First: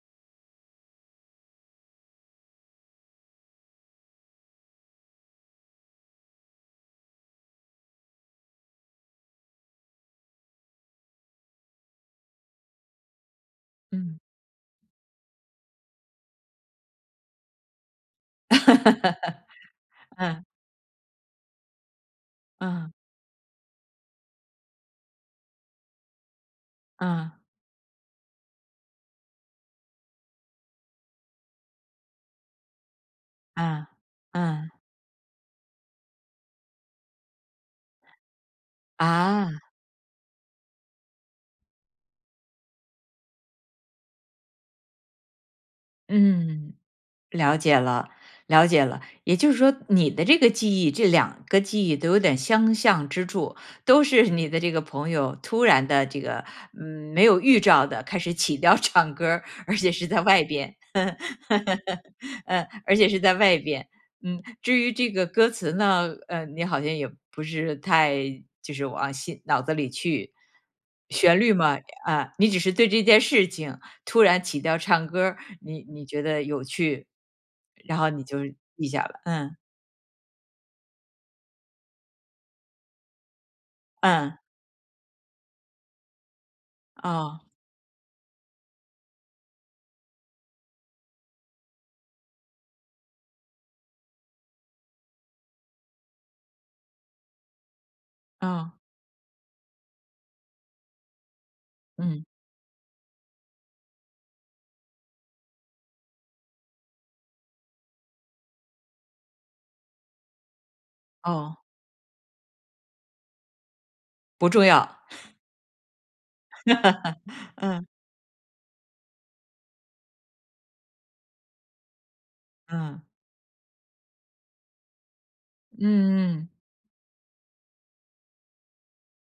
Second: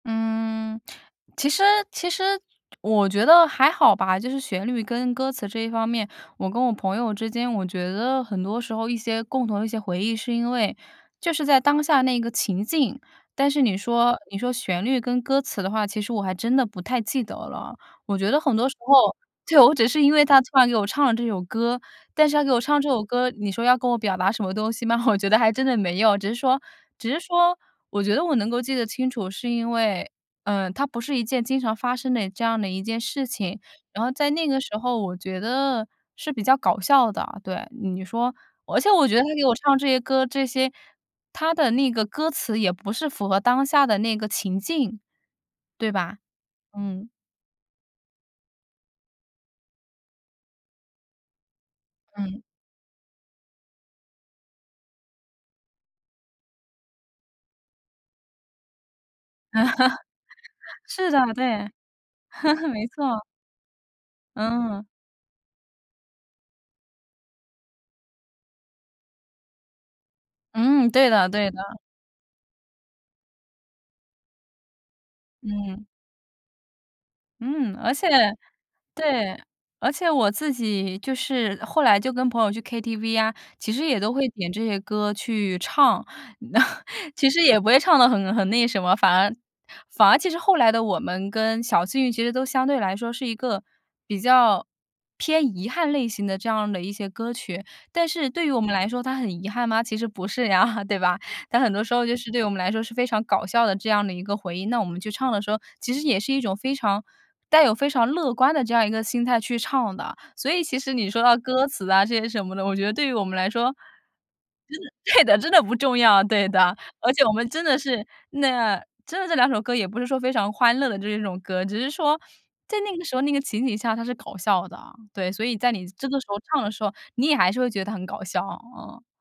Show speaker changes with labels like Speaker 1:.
Speaker 1: 嗯，其实其实我觉得还好吧，就是旋律跟歌词这一方面，我跟我朋友之间，我觉得很多时候一些共同的一些回忆，是因为就是在当下那一个情境，但是你说
Speaker 2: 嗯。
Speaker 1: 你说旋律跟歌词的话，其实我还真的不太记得了。我觉得很多时候，就我只是因 为他
Speaker 2: 嗯。
Speaker 1: 突然给我唱了这首歌，但是他给我唱这
Speaker 2: 嗯。
Speaker 1: 首歌，你说要跟我表达什么东西吗？我觉得还真的没有，只是说只是
Speaker 2: 嗯。
Speaker 1: 说我觉得我能够记得清楚，是因为，嗯，它不是一件经常发生的这样的一件事情，
Speaker 2: 嗯，
Speaker 1: 然后在那个
Speaker 2: 嗯。
Speaker 1: 时候我觉得是比较搞笑的，对。你说而且我觉得他给我
Speaker 2: 啊。
Speaker 1: 唱这些歌，这些他的那个歌词也不是符合当下的那个情境，对吧？
Speaker 2: 嗯，
Speaker 1: 嗯。
Speaker 2: 了解了了解了。也就是说你的这个记忆，这两个记忆都有点
Speaker 1: 嗯。
Speaker 2: 相像之处。都是你的这个朋友，突然地这个没有预兆地开始起调唱歌儿，而且是在外边。
Speaker 1: 是的，对。
Speaker 2: 嗯，
Speaker 1: 没
Speaker 2: 而且是
Speaker 1: 错。
Speaker 2: 在外边，嗯。至
Speaker 1: 嗯。
Speaker 2: 于这个歌词呢，嗯，你好像也不是太就是往心脑子里去。
Speaker 1: 嗯，对的
Speaker 2: 旋
Speaker 1: 对
Speaker 2: 律嘛
Speaker 1: 的。
Speaker 2: 啊，你只是对这件事情，突然起调唱歌儿，你
Speaker 1: 嗯。
Speaker 2: 你觉得有趣，
Speaker 1: 嗯，而
Speaker 2: 然
Speaker 1: 且
Speaker 2: 后你就记下了，
Speaker 1: 对，
Speaker 2: 嗯。
Speaker 1: 而且我自己就是后来就跟朋友去 KTV 啊，其实也都会
Speaker 2: 嗯。
Speaker 1: 点这些歌去唱。其实
Speaker 2: 哦。
Speaker 1: 也不会唱得很很那什么反而反而其实《后来的我们》跟《小幸运》其实都相对来说是一个比较偏遗憾类型的这样的一些歌曲，但是对于我们
Speaker 2: 哦。
Speaker 1: 来说它很遗憾吗？其实不是呀，对吧？但很多时候就
Speaker 2: 嗯。
Speaker 1: 是对我们来说是非常搞笑的这样的一个回应。那我们去唱的时候，其实也是一种非常带有非常乐观的这样一个心态去唱的。所以其实你说到
Speaker 2: 哦。
Speaker 1: 歌词啊，这些什么的，我觉得对于我们来说，
Speaker 2: 不重
Speaker 1: 真的
Speaker 2: 要。
Speaker 1: 对 的，真的不重要，对的。而且我们真的
Speaker 2: 嗯。
Speaker 1: 是那真的这两首歌也不是说非常欢乐的这一种歌，只是说，在那
Speaker 2: 嗯。
Speaker 1: 个时候、那个情景下，它是搞笑的。对，所以在你这个时候
Speaker 2: 嗯。
Speaker 1: 唱的时候，你也还是会觉得它很搞笑，啊。